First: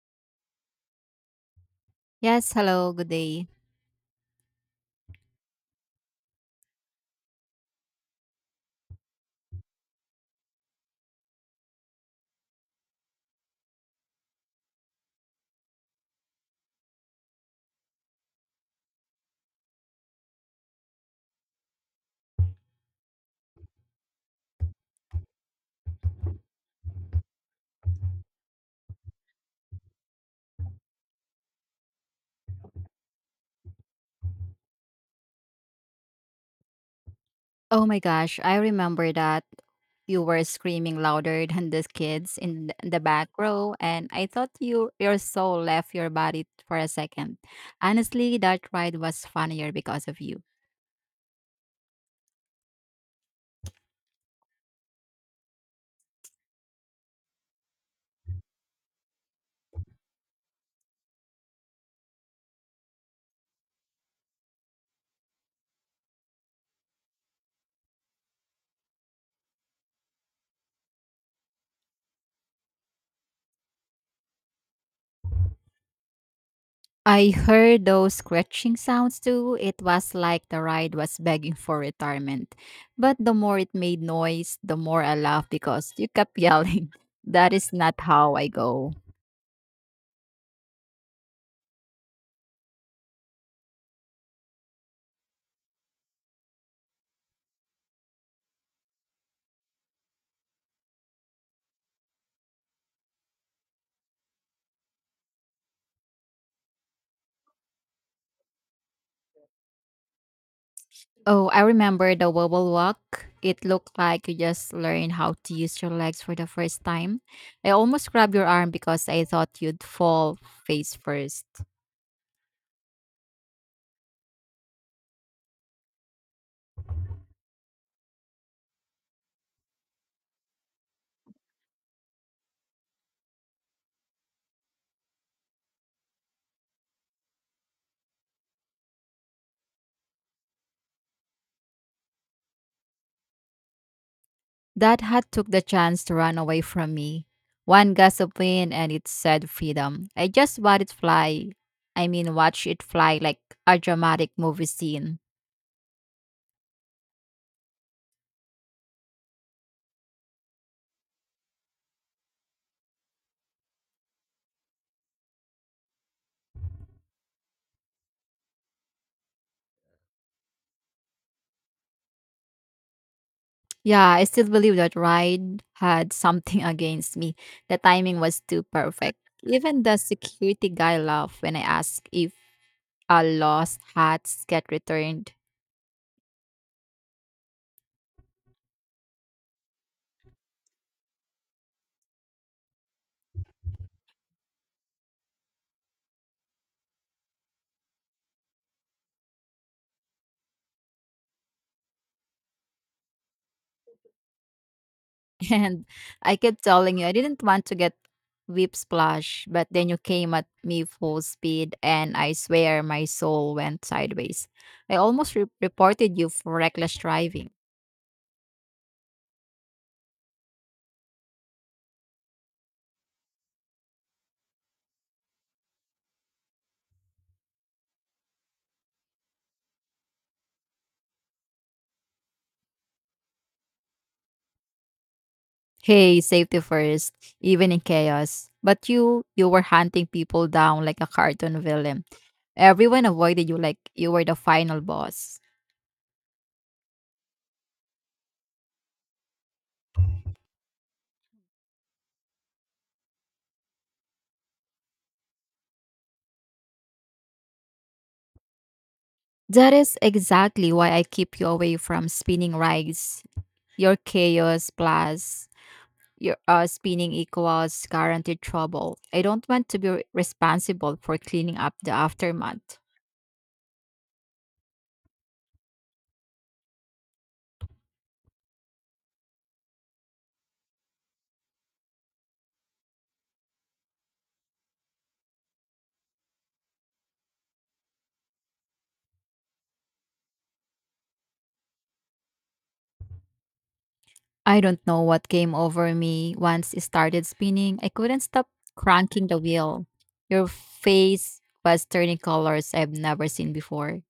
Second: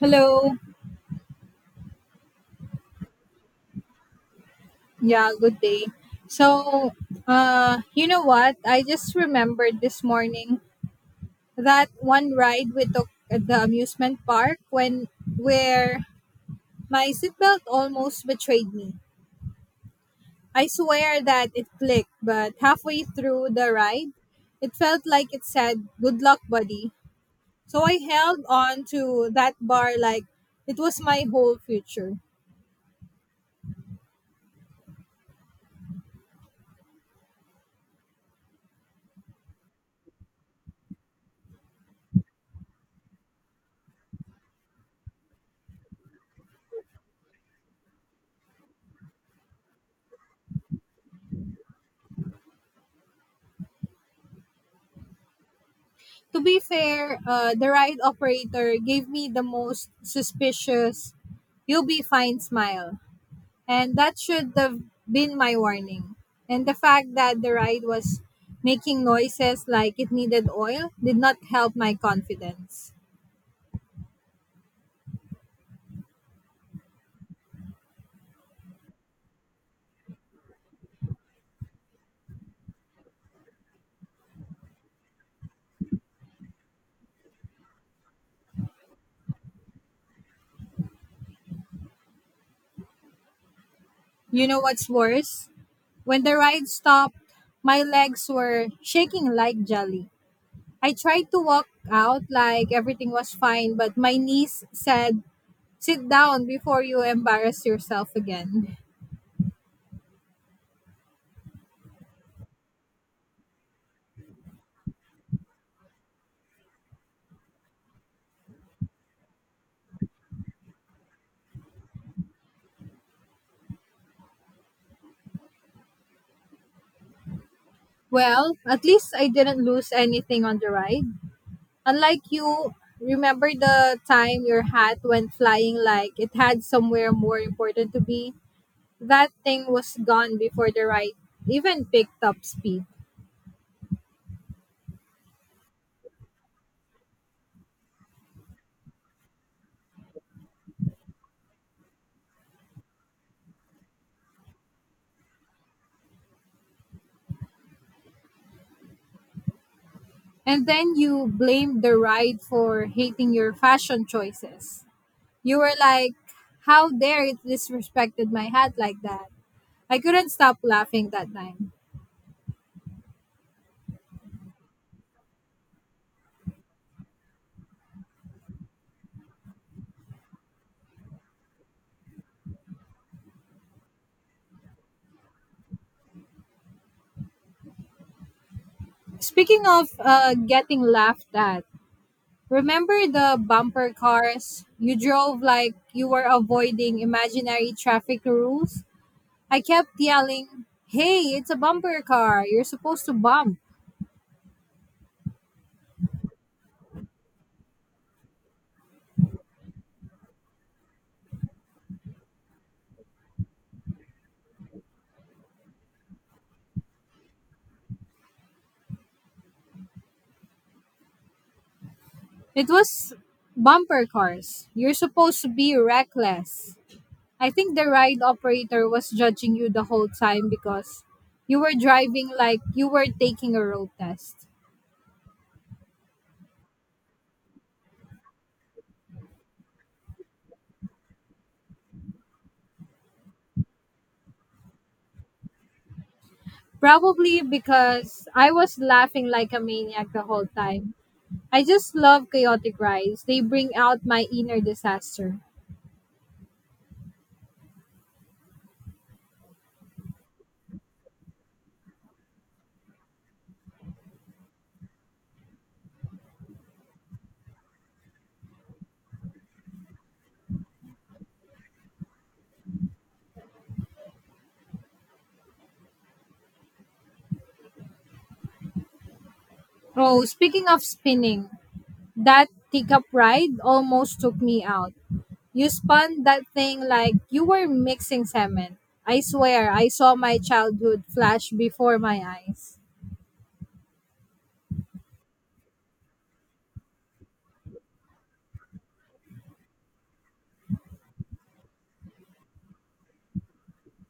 Hello. Yes, hello, good day. Yeah, good day. So, you know what? I just remembered this morning that one ride we took at the amusement park when where my seatbelt almost betrayed me. I swear that it clicked, but halfway through the ride, it felt like it said, "Good luck, buddy." So I held on to that bar like it was my whole future. Oh my gosh, I remember that you were screaming louder than the kids in the back row, and I thought your soul left your body for a second. Honestly, that ride was funnier because of you. To be fair, the ride operator gave me the most suspicious, you'll be fine smile. And that should have been my warning. And the fact that the ride was making noises like it needed oil did not help my confidence. I heard those scratching sounds too. It was like the ride was begging for retirement. But the more it made noise, the more I laughed because you kept yelling, that is not how I go. You know what's worse? When the ride stopped, my legs were shaking like jelly. I tried to walk out like everything was fine, but my niece said, sit down before you embarrass yourself again. Oh, I remember the wobble walk. It looked like you just learned how to use your legs for the first time. I almost grabbed your arm because I thought you'd fall face first. Well, at least I didn't lose anything on the ride. Unlike you, remember the time your hat went flying like it had somewhere more important to be? That thing was gone before the ride even picked up speed. That hat took the chance to run away from me. One gust of wind and it said freedom. I just watched it fly. I mean, watch it fly like a dramatic movie scene. And then you blamed the ride for hating your fashion choices. You were like, how dare it disrespected my hat like that? I couldn't stop laughing that time. Yeah, I still believe that ride had something against me. The timing was too perfect. Even the security guy laughed when I asked if lost hats get returned. Speaking of getting laughed at, remember the bumper cars? You drove like you were avoiding imaginary traffic rules. I kept yelling, hey, it's a bumper car. You're supposed to bump. And I kept telling you, I didn't want to get whip splash, but then you came at me full speed, and I swear my soul went sideways. I almost reported you for reckless driving. It was bumper cars. You're supposed to be reckless. I think the ride operator was judging you the whole time because you were driving like you were taking a road test. Hey, safety first, even in chaos. But you were hunting people down like a cartoon villain. Everyone avoided you like you were the final boss. Probably because I was laughing like a maniac the whole time. I just love chaotic rides. They bring out my inner disaster. That is exactly why I keep you away from spinning rides. Your chaos plus your spinning equals guaranteed trouble. I don't want to be responsible for cleaning up the aftermath. Oh, speaking of spinning, that teacup ride almost took me out. You spun that thing like you were mixing cement. I swear, I saw my childhood flash before my eyes. I don't know what came over me once it started spinning. I couldn't stop cranking the wheel. Your face was turning colors I've never seen before.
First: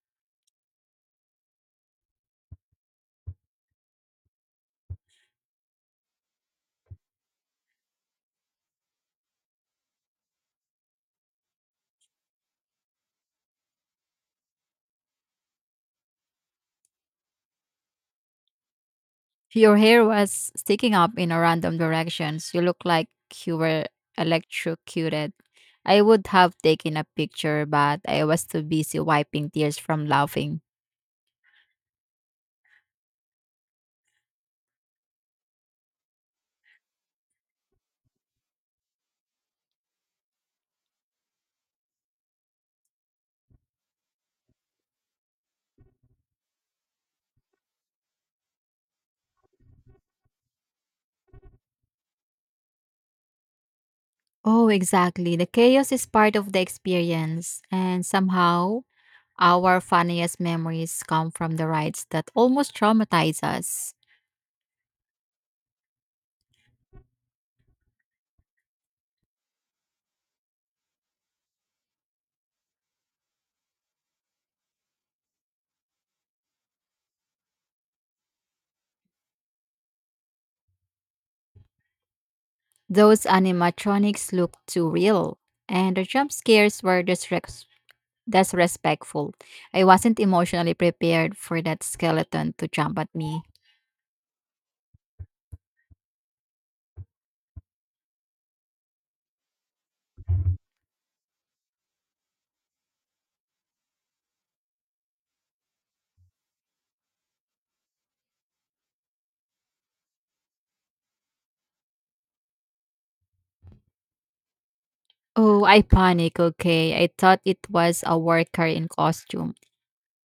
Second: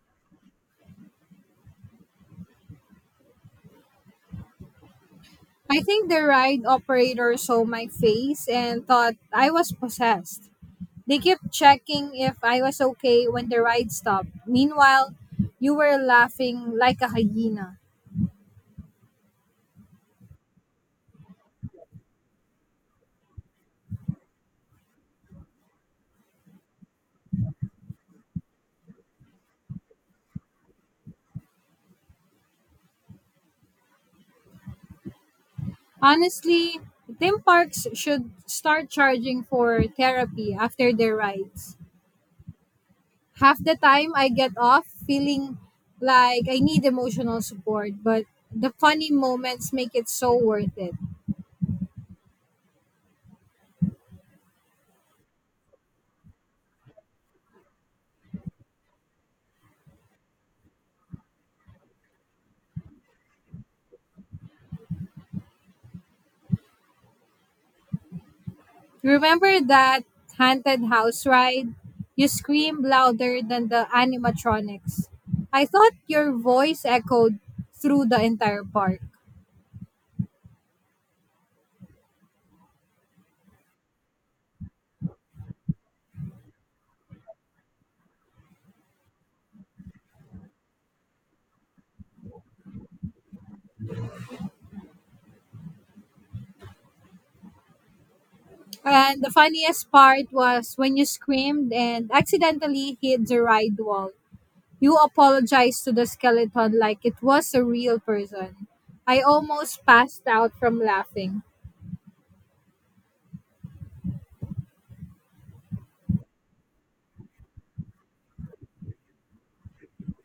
I think the ride operator saw my face and thought I was possessed. They kept checking if I was okay when the ride stopped. Meanwhile, you were laughing like a hyena. Your hair was sticking up in a random directions. You looked like you were electrocuted. I would have taken a picture, but I was too busy wiping tears from laughing. Honestly, theme parks should start charging for therapy after their rides. Half the time I get off feeling like I need emotional support, but the funny moments make it so worth it. Oh, exactly. The chaos is part of the experience, and somehow our funniest memories come from the rides that almost traumatize us. Remember that haunted house ride? You screamed louder than the animatronics. I thought your voice echoed through the entire park. Those animatronics looked too real, and the jump scares were disrespectful. I wasn't emotionally prepared for that skeleton to jump at me. And the funniest part was when you screamed and accidentally hit the ride wall. You apologized to the skeleton like it was a real person. I almost passed out from laughing. Oh, iconic. Okay. I thought it was a worker in costume.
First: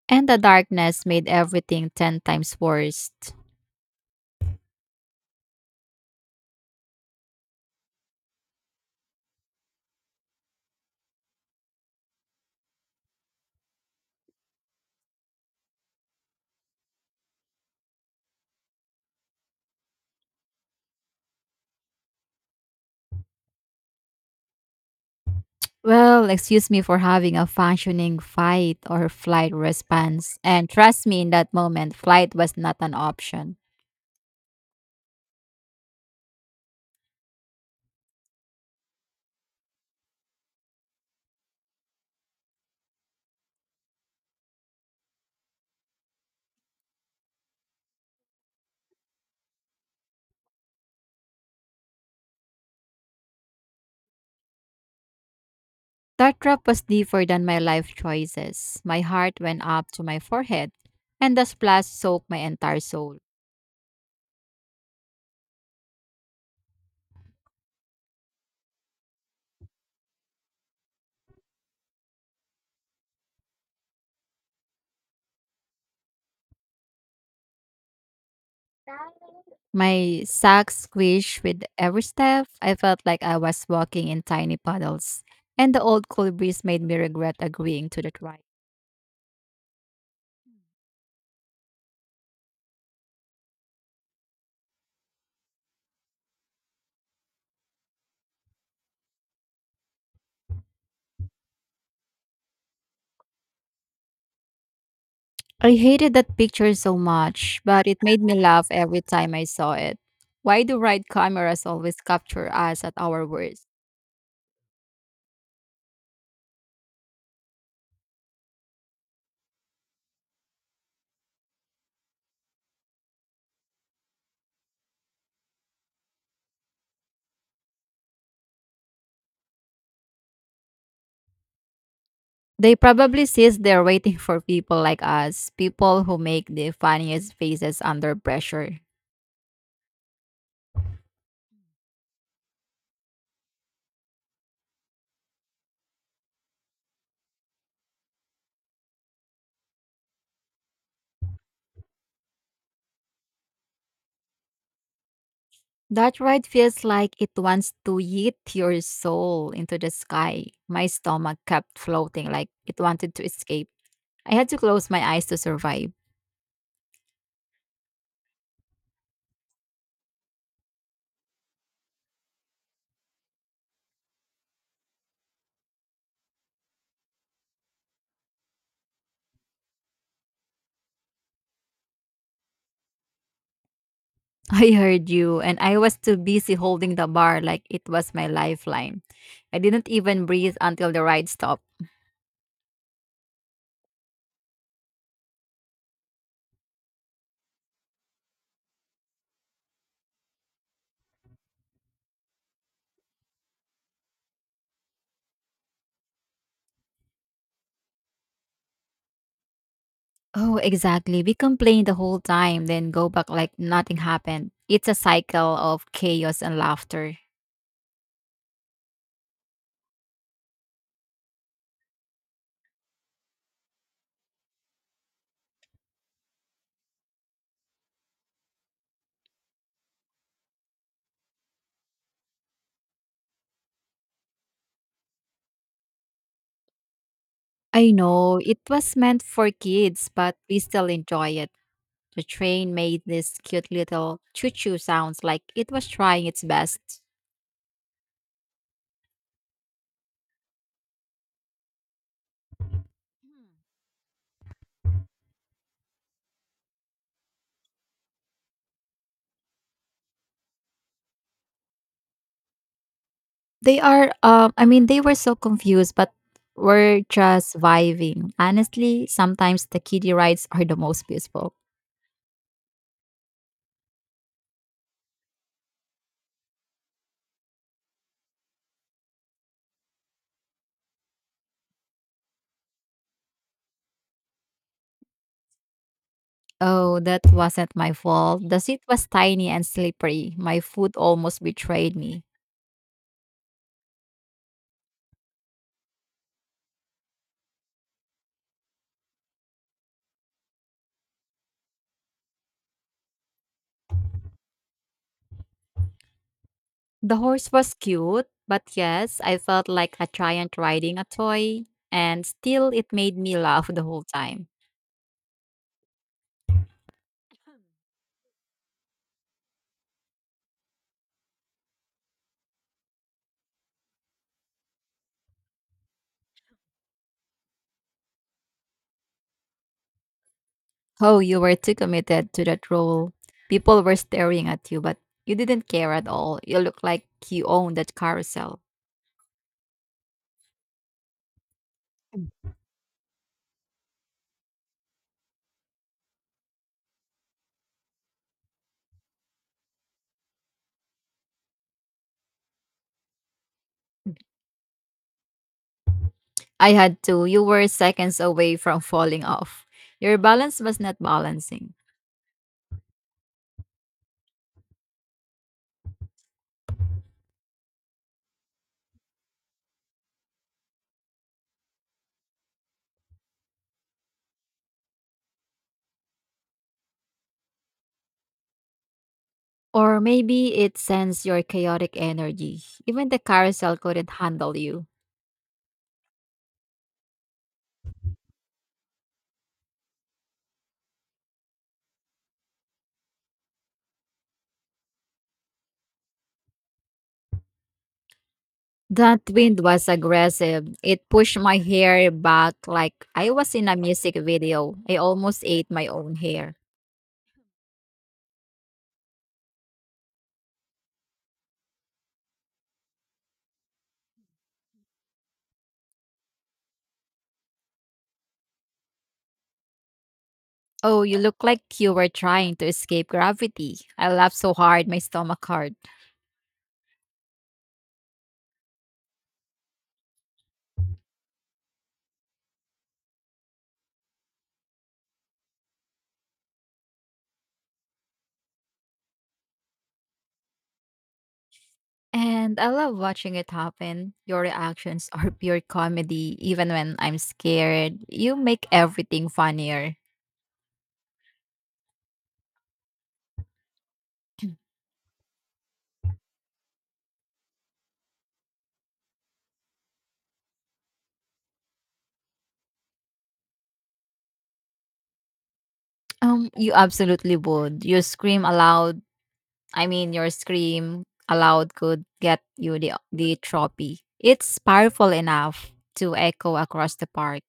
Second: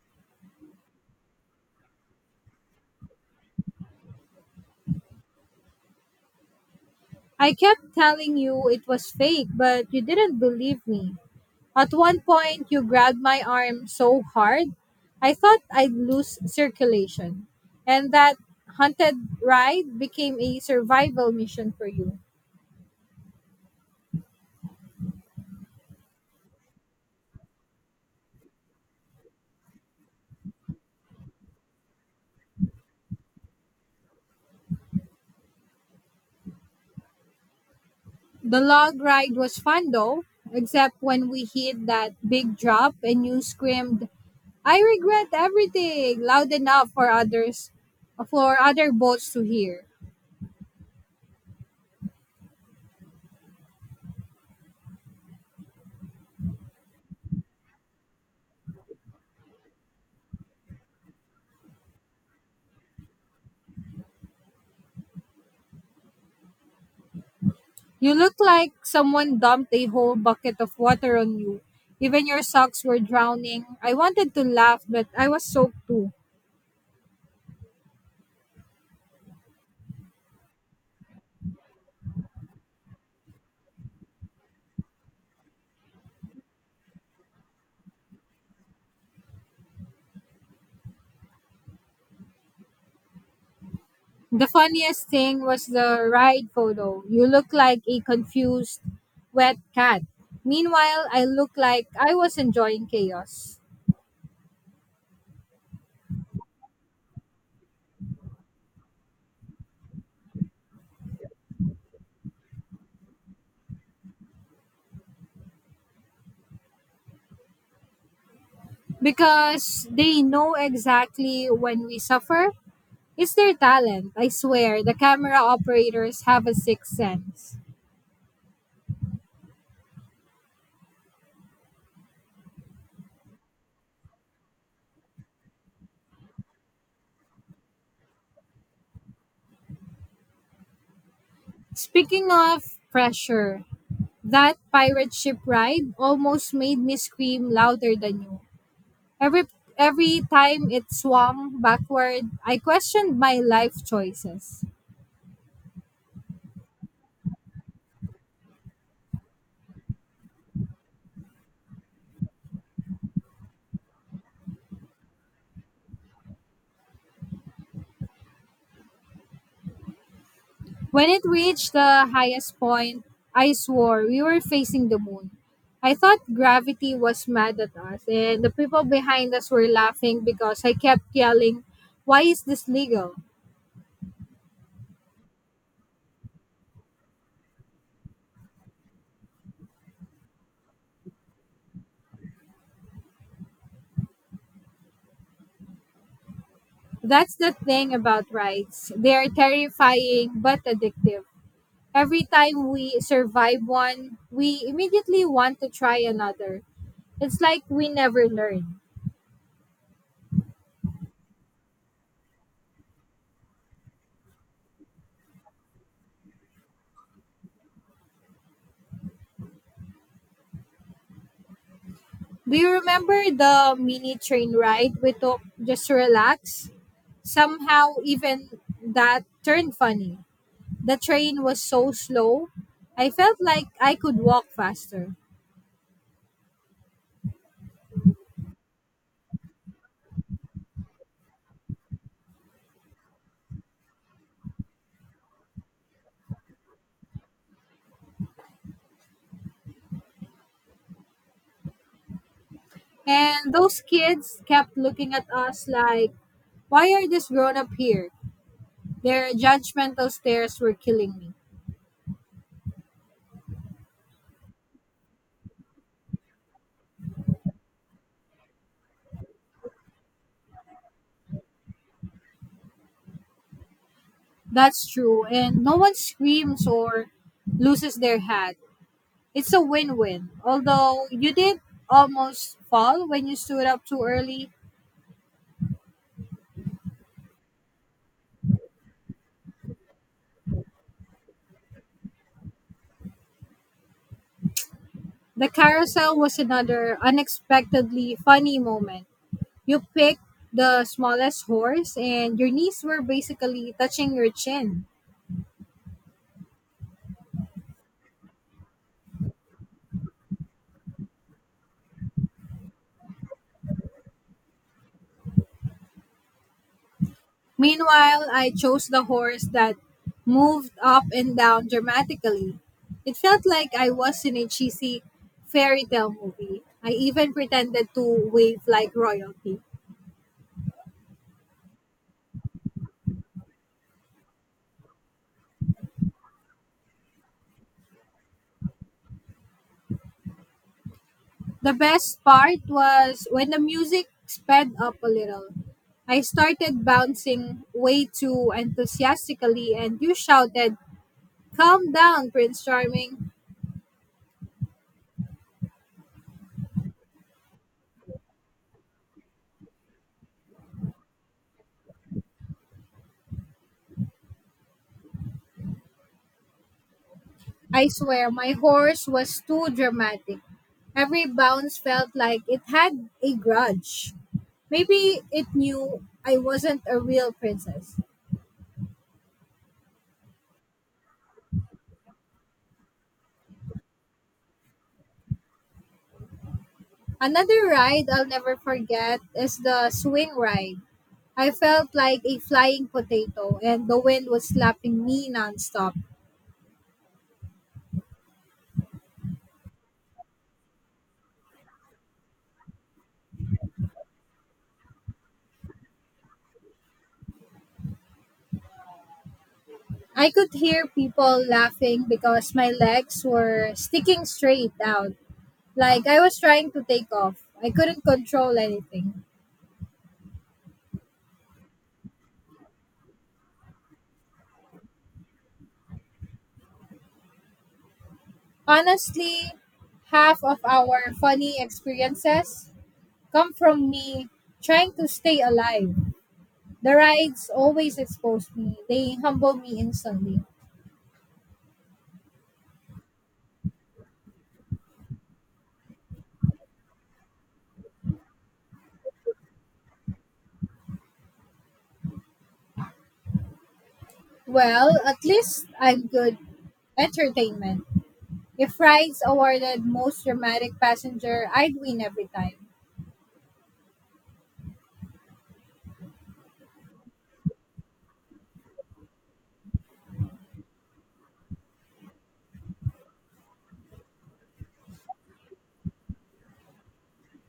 And the darkness made everything 10 times worse. I kept telling you it was fake, but you didn't believe me. At one point, you grabbed my arm so hard, I thought I'd lose circulation. And that haunted ride became a survival mission for you. Well, excuse me for having a functioning fight or flight response. And trust me, in that moment, flight was not an option. The log ride was fun though, except when we hit that big drop and you screamed, I regret everything loud enough for others for other boats to hear. That drop was deeper than my life choices. My heart went up to my forehead, and the splash soaked my entire soul. You look like someone dumped a whole bucket of water on you. Even your socks were drowning. I wanted to laugh, but I was soaked too. My sack squished with every step. I felt like I was walking in tiny puddles, and the old cool breeze made me regret agreeing to the ride. The funniest thing was the ride photo. You look like a confused, wet cat. Meanwhile, I look like I was enjoying chaos. I hated that picture so much, but it made me laugh every time I saw it. Why do ride cameras always capture us at our worst? Because they know exactly when we suffer. It's their talent. I swear, the camera operators have a sixth sense. They probably sit there waiting for people like us, people who make the funniest faces under pressure. Speaking of pressure, that pirate ship ride almost made me scream louder than you. Every every time it swung backward, I questioned my life choices. That ride feels like it wants to yeet your soul into the sky. My stomach kept floating like it wanted to escape. I had to close my eyes to survive. When it reached the highest point, I swore we were facing the moon. I thought gravity was mad at us, and the people behind us were laughing because I kept yelling, why is this legal? I heard you, and I was too busy holding the bar like it was my lifeline. I didn't even breathe until the ride stopped. That's the thing about rides. They are terrifying but addictive. Every time we survive one, we immediately want to try another. It's like we never learn. Oh, exactly. We complain the whole time, then go back like nothing happened. It's a cycle of chaos and laughter. Do you remember the mini train ride we took just to relax? Somehow, even that turned funny. The train was so slow, I felt like I could walk faster. I know it was meant for kids, but we still enjoy it. The train made this cute little choo choo sounds like it was trying its best. And those kids kept looking at us like, why are this grown up here? Their judgmental stares were killing me. They are I mean they were so confused but we're just vibing. Honestly, sometimes the kiddie rides are the most beautiful. That's true. And no one screams or loses their hat. It's a win win. Although you did almost fall when you stood up too early, Oh, that wasn't my fault. The seat was tiny and slippery. My foot almost betrayed me. the carousel was another unexpectedly funny moment. You picked the smallest horse, and your knees were basically touching your chin. The horse was cute, but yes, I felt like a giant riding a toy and still it made me laugh the whole time. Meanwhile, I chose the horse that moved up and down dramatically. It felt like I was in a cheesy fairy tale movie. I even pretended to wave like royalty. Oh, you were too committed to that role. People were staring at you, but you didn't care at all. You looked like you owned that carousel. The best Mm. part was when the music sped up a little. I started bouncing way too enthusiastically, and you shouted, calm down, Prince Charming. I had to. You were seconds away from falling off. Your balance was not balancing. I swear, my horse was too dramatic. Every bounce felt like it had a grudge. Maybe it knew I wasn't a real princess. Or maybe it sensed your chaotic energy. Even the carousel couldn't handle you. Another ride I'll never forget is the swing ride. I felt like a flying potato, and the wind was slapping me nonstop. That wind was aggressive. It pushed my hair back like I was in a music video. I almost ate my own hair. I could hear people laughing because my legs were sticking straight out, like I was trying to take off. I couldn't control anything. Oh, you look like you were trying to escape gravity. I laughed so hard, my stomach hurt. Honestly, half of our funny experiences come from me trying to stay alive. The rides always expose me, they humble me instantly. And I love watching it happen. Your reactions are pure comedy, even when I'm scared. You make everything funnier. Well, at least I'm good entertainment. If rides awarded most dramatic passenger, I'd win every time. You absolutely would. You scream aloud. I mean, your scream aloud could get you the trophy. It's powerful enough to echo across the park.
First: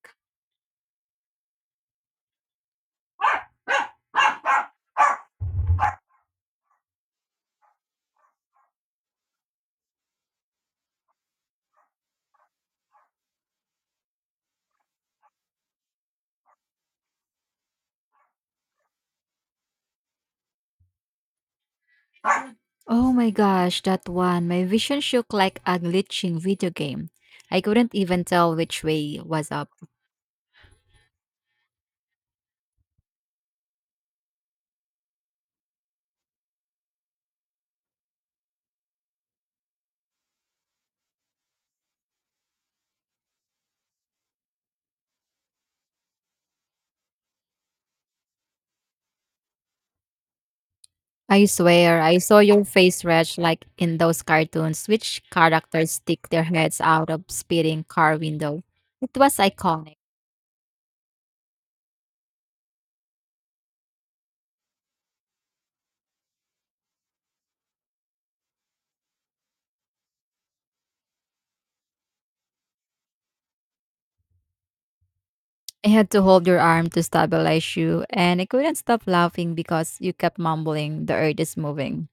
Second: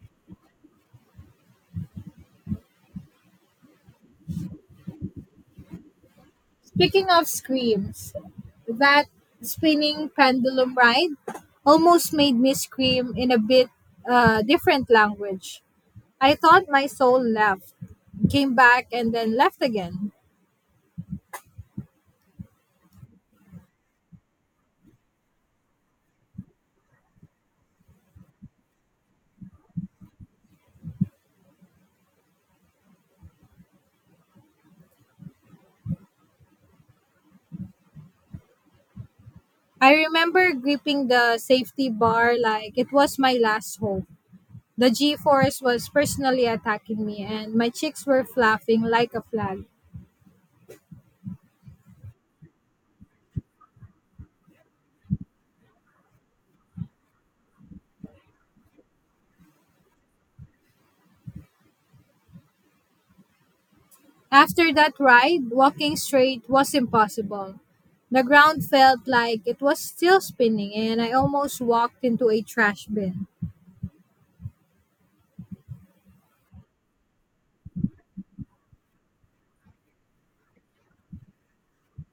Speaking of screams, that spinning pendulum ride almost made me scream in a bit different language. I thought my soul left, came back, and then left again. Oh my gosh, that one! My vision shook like a glitching video game. I couldn't even tell which way was up. I remember gripping the safety bar like it was my last hope. The G force was personally attacking me, and my cheeks were flapping like a flag. I swear, I saw your face stretch like in those cartoons, which characters stick their heads out of speeding car window. It was iconic. After that ride, walking straight was impossible. The ground felt like it was still spinning, and I almost walked into a trash bin. I had to hold your arm to stabilize you, and I couldn't stop laughing because you kept mumbling, the earth is moving.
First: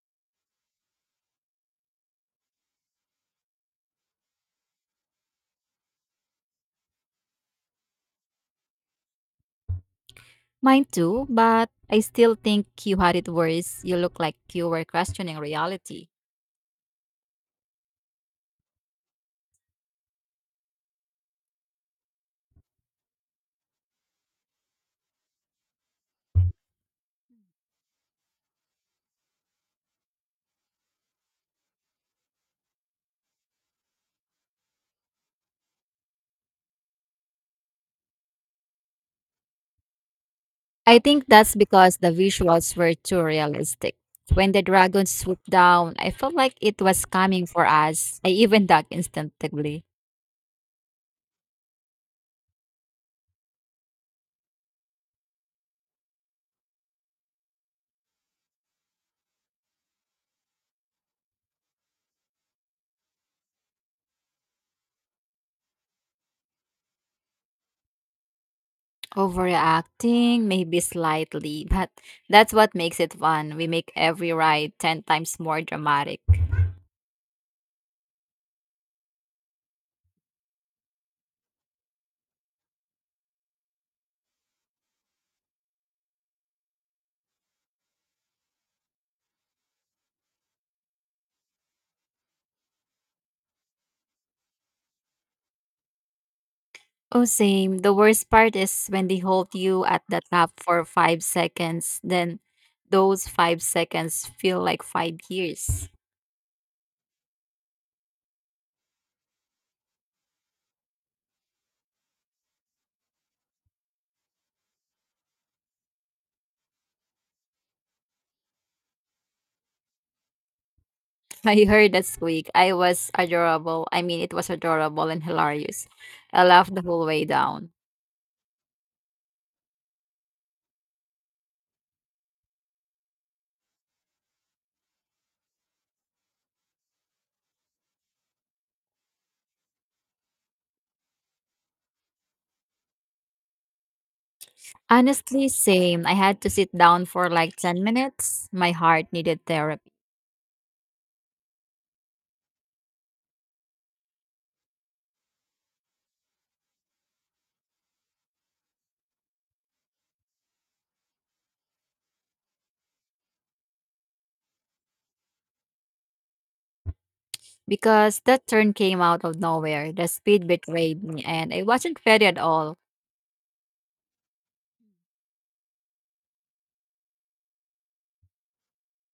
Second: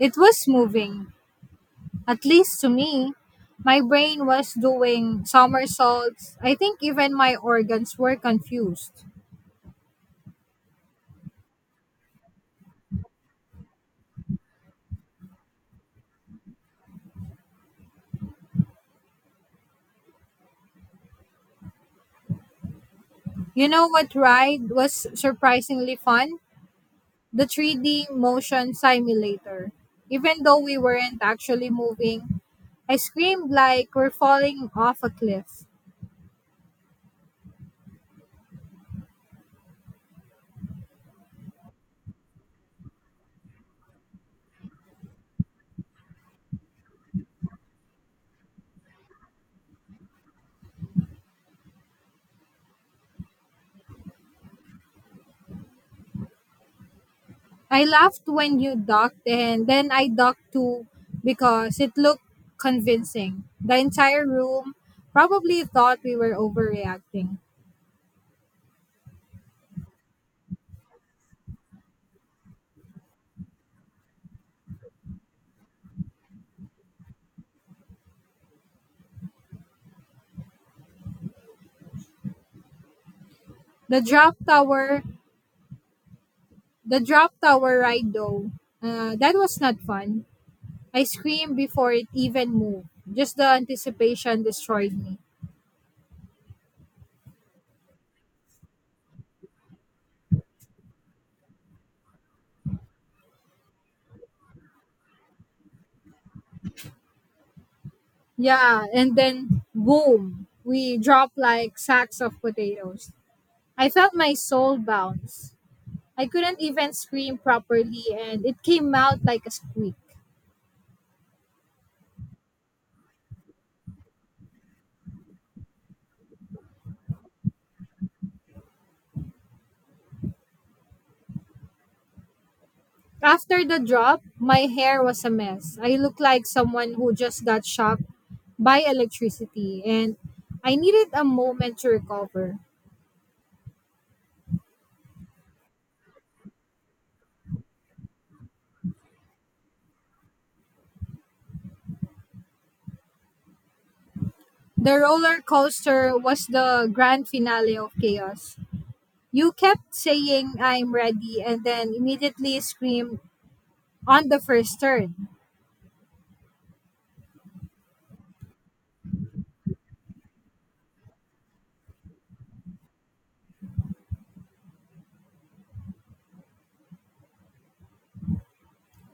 It was moving, at least to me, my brain was doing somersaults. I think even my organs were confused. Mine too, but I still think you had it worse. You look like you were questioning reality. You know what ride was surprisingly fun? The 3D motion simulator. Even though we weren't actually moving, I screamed like we're falling off a cliff. I think that's because the visuals were too realistic. When the dragon swooped down, I felt like it was coming for us. I even ducked instinctively. I laughed when you ducked and then I ducked too because it looked convincing. The entire room probably thought we were overreacting. Overreacting, maybe slightly, but that's what makes it fun. We make every ride 10 times more dramatic. The drop tower The drop tower ride though, that was not fun. I screamed before it even moved. Just the anticipation destroyed me. Oh, same. The worst part is when they hold you at the top for 5 seconds, then those 5 seconds feel like 5 years. Yeah, and then boom, we dropped like sacks of potatoes. I felt my soul bounce. I couldn't even scream properly and it came out like a squeak. I heard that squeak. I was adorable. I mean, it was adorable and hilarious. I laughed the whole way down. After the drop, my hair was a mess. I looked like someone who just got shocked by electricity and I needed a moment to recover. Honestly, same. I had to sit down for like 10 minutes. My heart needed therapy The roller coaster was the grand finale of chaos. You kept saying, I'm ready, and then immediately screamed on the first turn. because that turn came out of nowhere. The speed betrayed me and I wasn't ready at all.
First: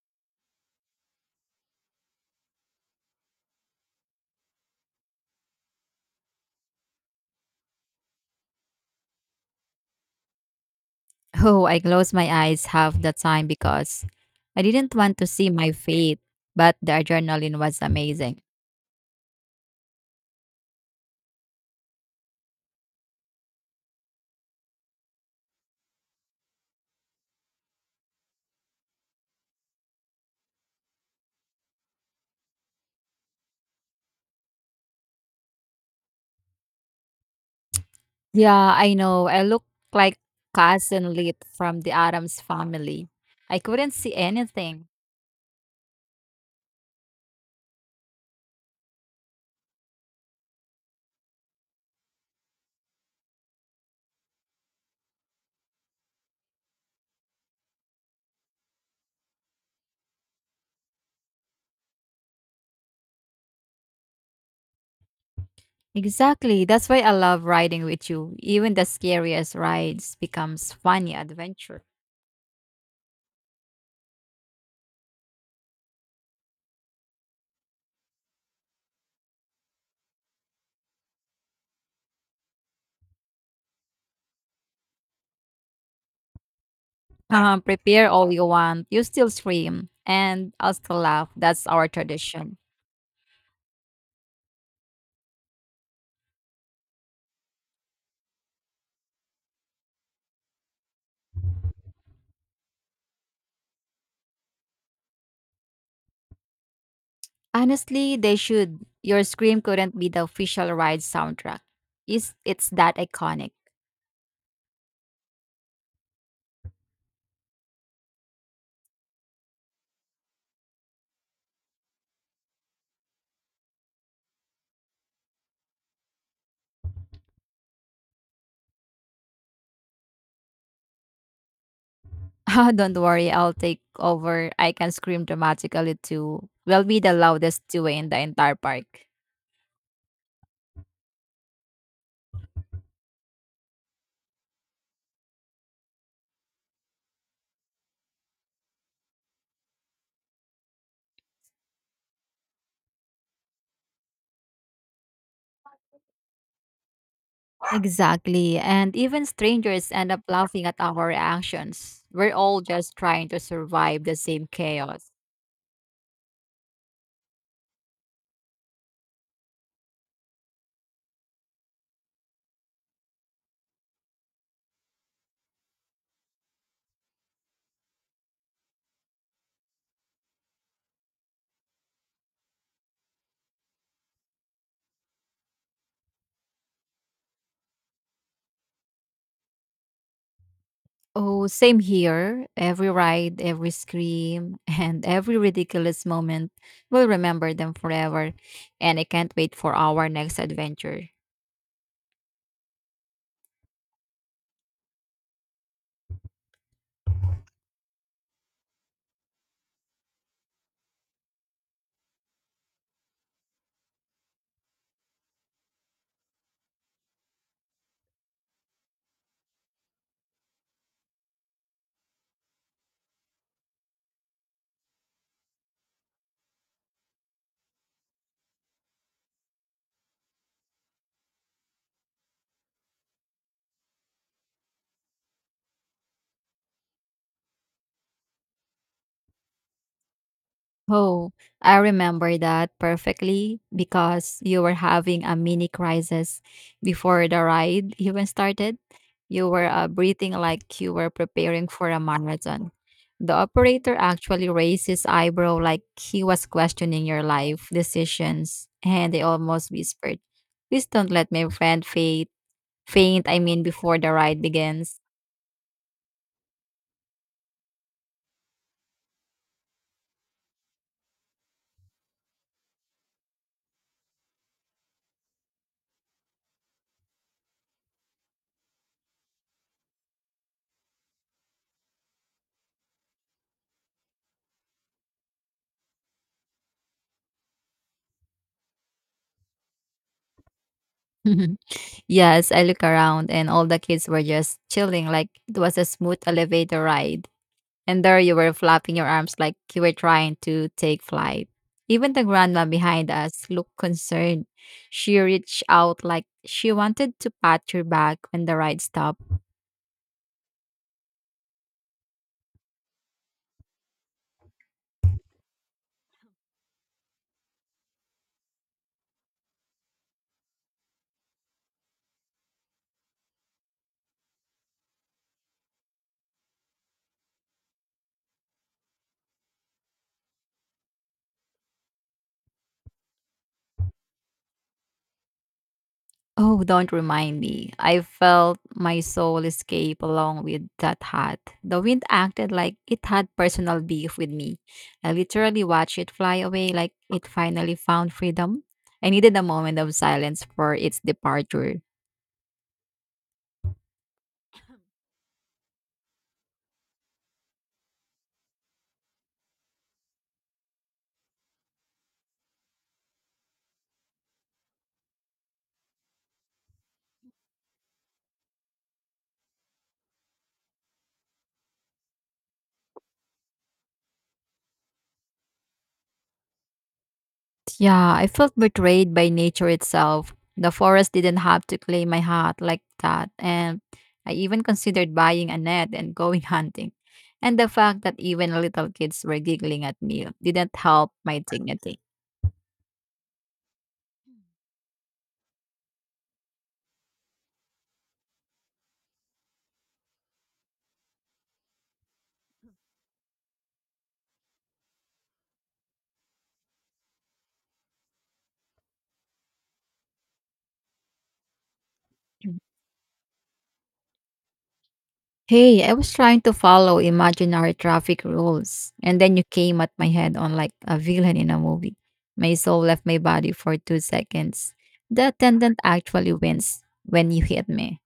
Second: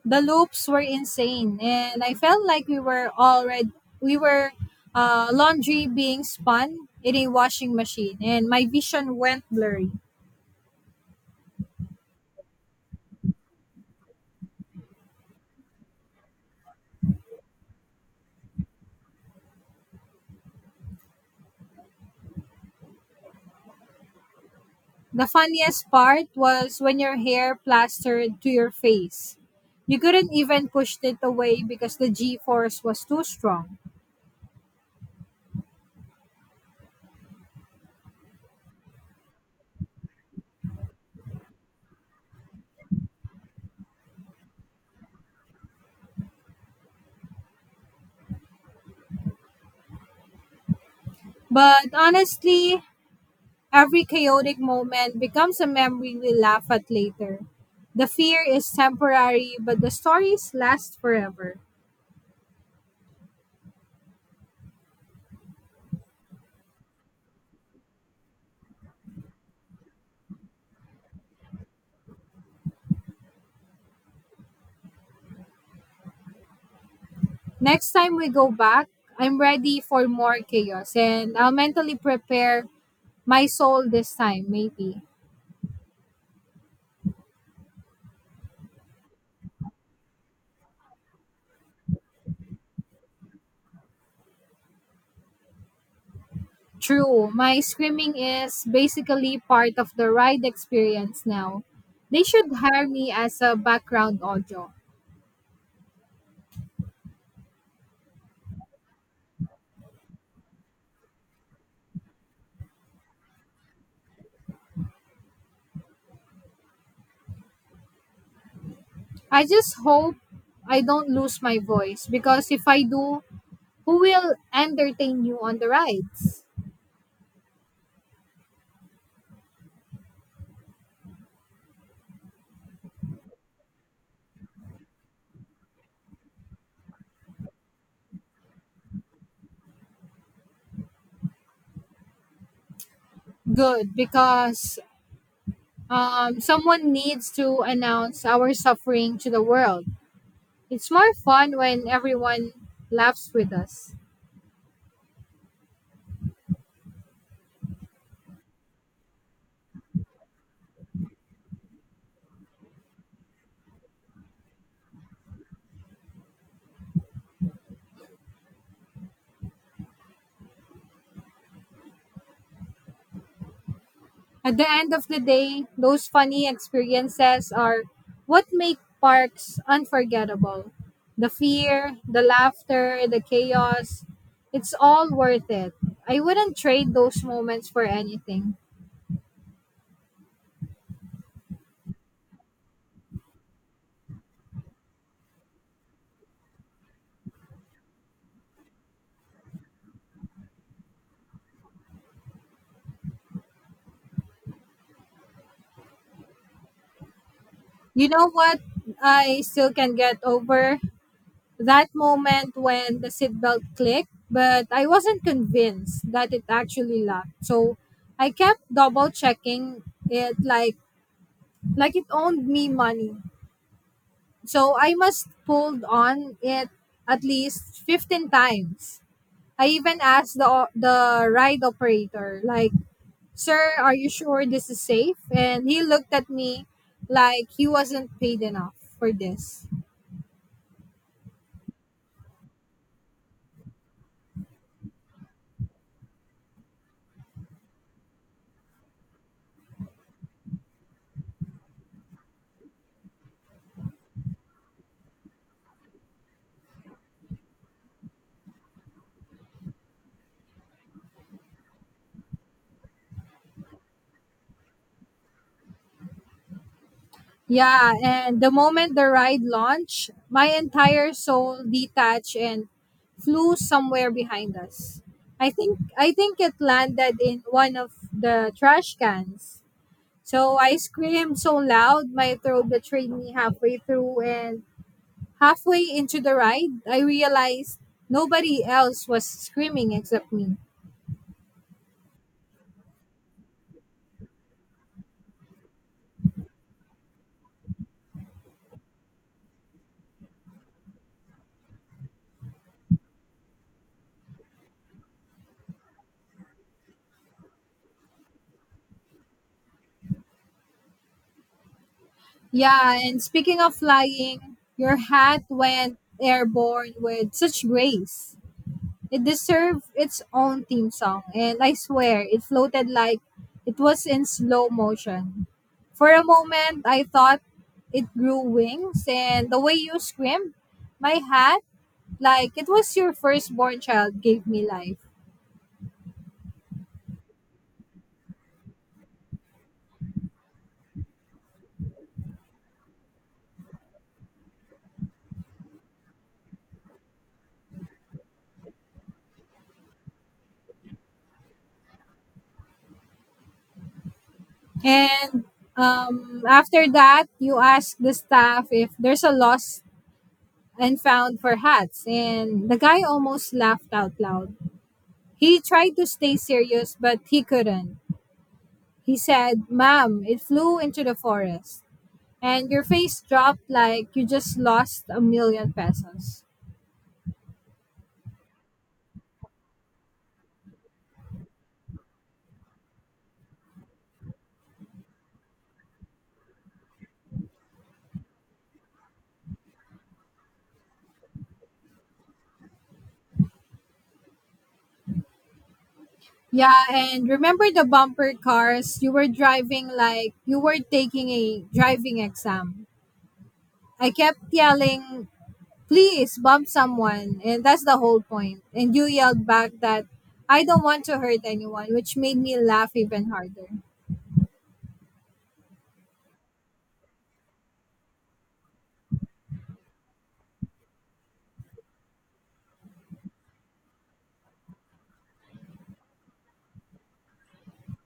The loops were insane, and I felt like we were laundry being spun in a washing machine, and my vision went blurry. Oh, I closed my eyes half the time because I didn't want to see my fate, but the adrenaline was amazing. The funniest part was when your hair plastered to your face. You couldn't even push it away because the g force was too strong. Yeah, I know. I look like cousin Lit from the Adams family. I couldn't see anything. But honestly, every chaotic moment becomes a memory we laugh at later. The fear is temporary, but the stories last forever. Exactly. That's why I love riding with you. Even the scariest rides becomes funny adventure. Next time we go back, I'm ready for more chaos and I'll mentally prepare my soul this time, maybe. Prepare all you want. You still scream and I'll still laugh. That's our tradition. True, my screaming is basically part of the ride experience now. They should hire me as a background audio. Honestly, they should. Your scream couldn't be the official ride soundtrack. Is it's that iconic. I just hope I don't lose my voice because if I do, who will entertain you on the rides? Ah, don't worry, I'll take over. I can scream dramatically too. We'll be the loudest duo in the entire park. Good, because someone needs to announce our suffering to the world. It's more fun when everyone laughs with us. Exactly. And even strangers end up laughing at our reactions. We're all just trying to survive the same chaos. At the end of the day, those funny experiences are what make parks unforgettable. The fear, the laughter, the chaos, it's all worth it. I wouldn't trade those moments for anything. Oh, same here. Every ride, every scream, and every ridiculous moment, we'll remember them forever. And I can't wait for our next adventure. You know what I still can get over? That moment when the seatbelt clicked, but I wasn't convinced that it actually locked. So I kept double checking it like it owned me money. So I must pulled on it at least 15 times. I even asked the ride operator like, "Sir, are you sure this is safe?" And he looked at me like he wasn't paid enough for this. Oh, I remember that perfectly because you were having a mini crisis before the ride even started. You were breathing like you were preparing for a marathon. The operator actually raised his eyebrow like he was questioning your life decisions, and they almost whispered, please don't let my friend faint. Faint, I mean, before the ride begins. Yeah, and the moment the ride launched, my entire soul detached and flew somewhere behind us. I think it landed in one of the trash cans. So I screamed so loud my throat betrayed me halfway through and halfway into the ride I realized nobody else was screaming except me. Yes, I look around and all the kids were just chilling like it was a smooth elevator ride. And there you were flapping your arms like you were trying to take flight. Even the grandma behind us looked concerned. She reached out like she wanted to pat your back when the ride stopped. Yeah, and speaking of flying, your hat went airborne with such grace. It deserved its own theme song, and I swear it floated like it was in slow motion. For a moment, I thought it grew wings, and the way you screamed, my hat, like it was your firstborn child, gave me life. Oh, don't remind me. I felt my soul escape along with that hat. The wind acted like it had personal beef with me. I literally watched it fly away like it finally found freedom. I needed a moment of silence for its departure. And after that, you ask the staff if there's a lost and found for hats, and the guy almost laughed out loud. He tried to stay serious, but he couldn't. He said, ma'am, it flew into the forest. And your face dropped like you just lost a million pesos. Yeah, I felt betrayed by nature itself. The forest didn't have to claim my heart like that. And I even considered buying a net and going hunting. And the fact that even little kids were giggling at me didn't help my dignity. Yeah, and remember the bumper cars? You were driving like you were taking a driving exam. I kept yelling, please bump someone. And that's the whole point. And you yelled back that I don't want to hurt anyone, which made me laugh even harder. Hey, I was trying to follow imaginary traffic rules, and then you came at my head on like a villain in a movie. My soul left my body for 2 seconds. The attendant actually wins when you hit me.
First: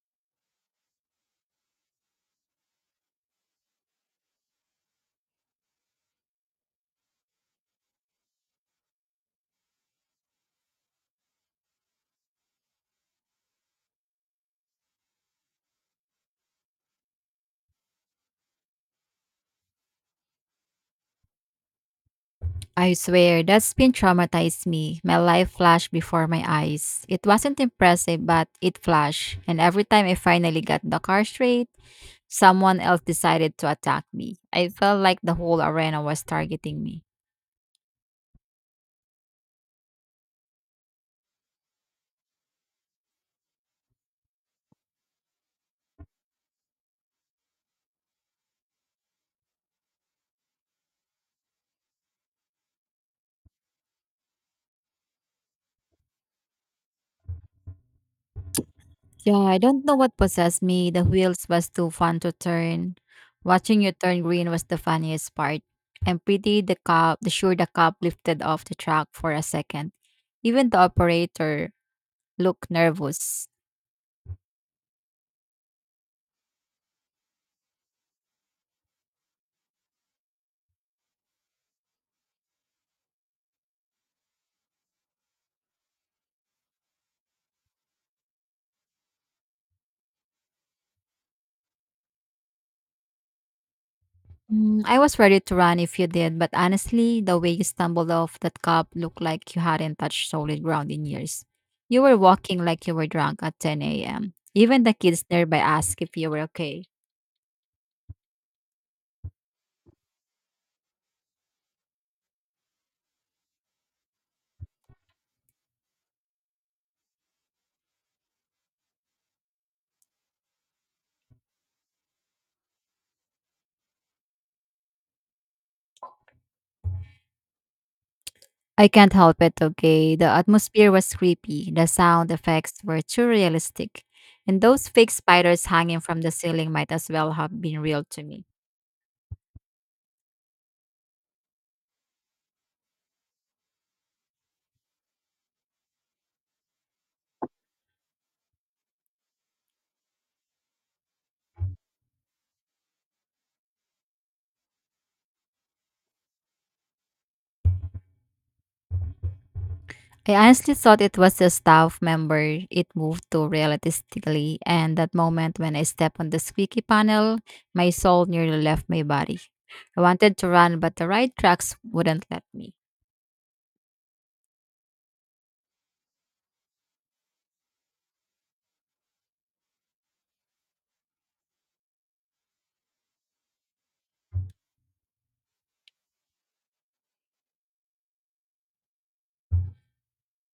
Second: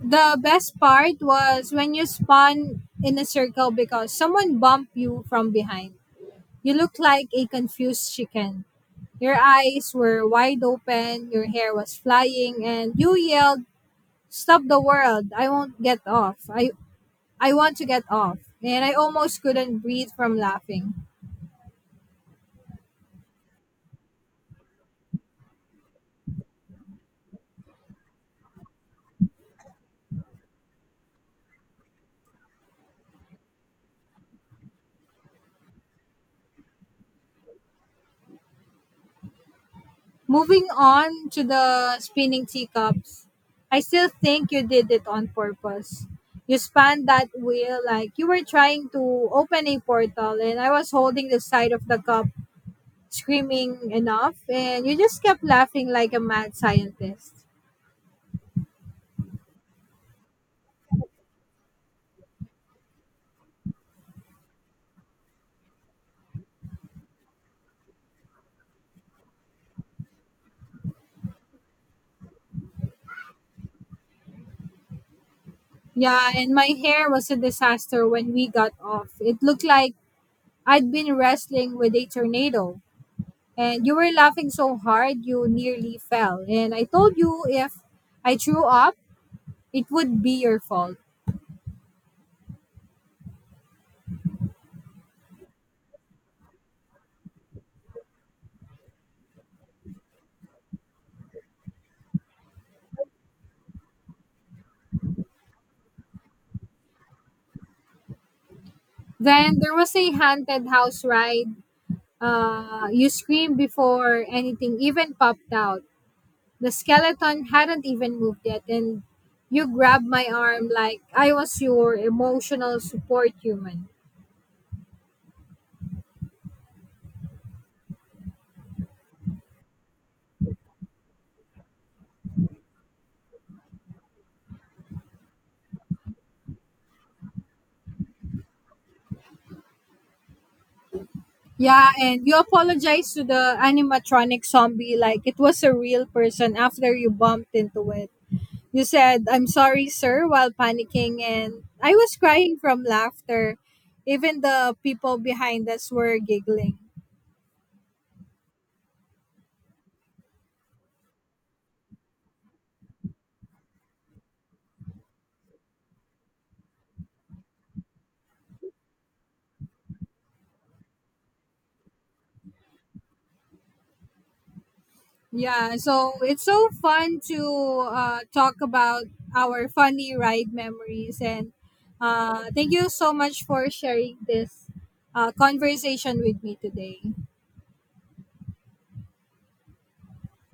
The best part was when you spun in a circle because someone bumped you from behind. You looked like a confused chicken. Your eyes were wide open, your hair was flying, and you yelled, stop the world! I won't get off. I want to get off. And I almost couldn't breathe from laughing. I swear, that spin traumatized me. My life flashed before my eyes. It wasn't impressive, but it flashed. And every time I finally got the car straight, someone else decided to attack me. I felt like the whole arena was targeting me. Moving on to the spinning teacups, I still think you did it on purpose. You spun that wheel like you were trying to open a portal, and I was holding the side of the cup screaming enough and you just kept laughing like a mad scientist. Yeah, I don't know what possessed me. The wheels was too fun to turn. Watching you turn green was the funniest part. And pretty the cop, the sure the cop lifted off the track for a second. Even the operator looked nervous. Yeah, and my hair was a disaster when we got off. It looked like I'd been wrestling with a tornado. And you were laughing so hard you nearly fell. And I told you if I threw up, it would be your fault. Mm, I was ready to run if you did, but honestly, the way you stumbled off that cup looked like you hadn't touched solid ground in years. You were walking like you were drunk at 10 a.m. Even the kids nearby asked if you were okay. Then there was a haunted house ride. You screamed before anything even popped out. The skeleton hadn't even moved yet, and you grabbed my arm like I was your emotional support human. I can't help it, okay? The atmosphere was creepy, the sound effects were too realistic, and those fake spiders hanging from the ceiling might as well have been real to me. Yeah, and you apologized to the animatronic zombie like it was a real person after you bumped into it. You said, I'm sorry, sir, while panicking, and I was crying from laughter. Even the people behind us were giggling. I honestly thought it was a staff member. It moved to realistically, and that moment when I stepped on the squeaky panel, my soul nearly left my body. I wanted to run, but the ride tracks wouldn't let me. Yeah, so it's so fun to talk about our funny ride memories, and thank you so much for sharing this conversation with me today.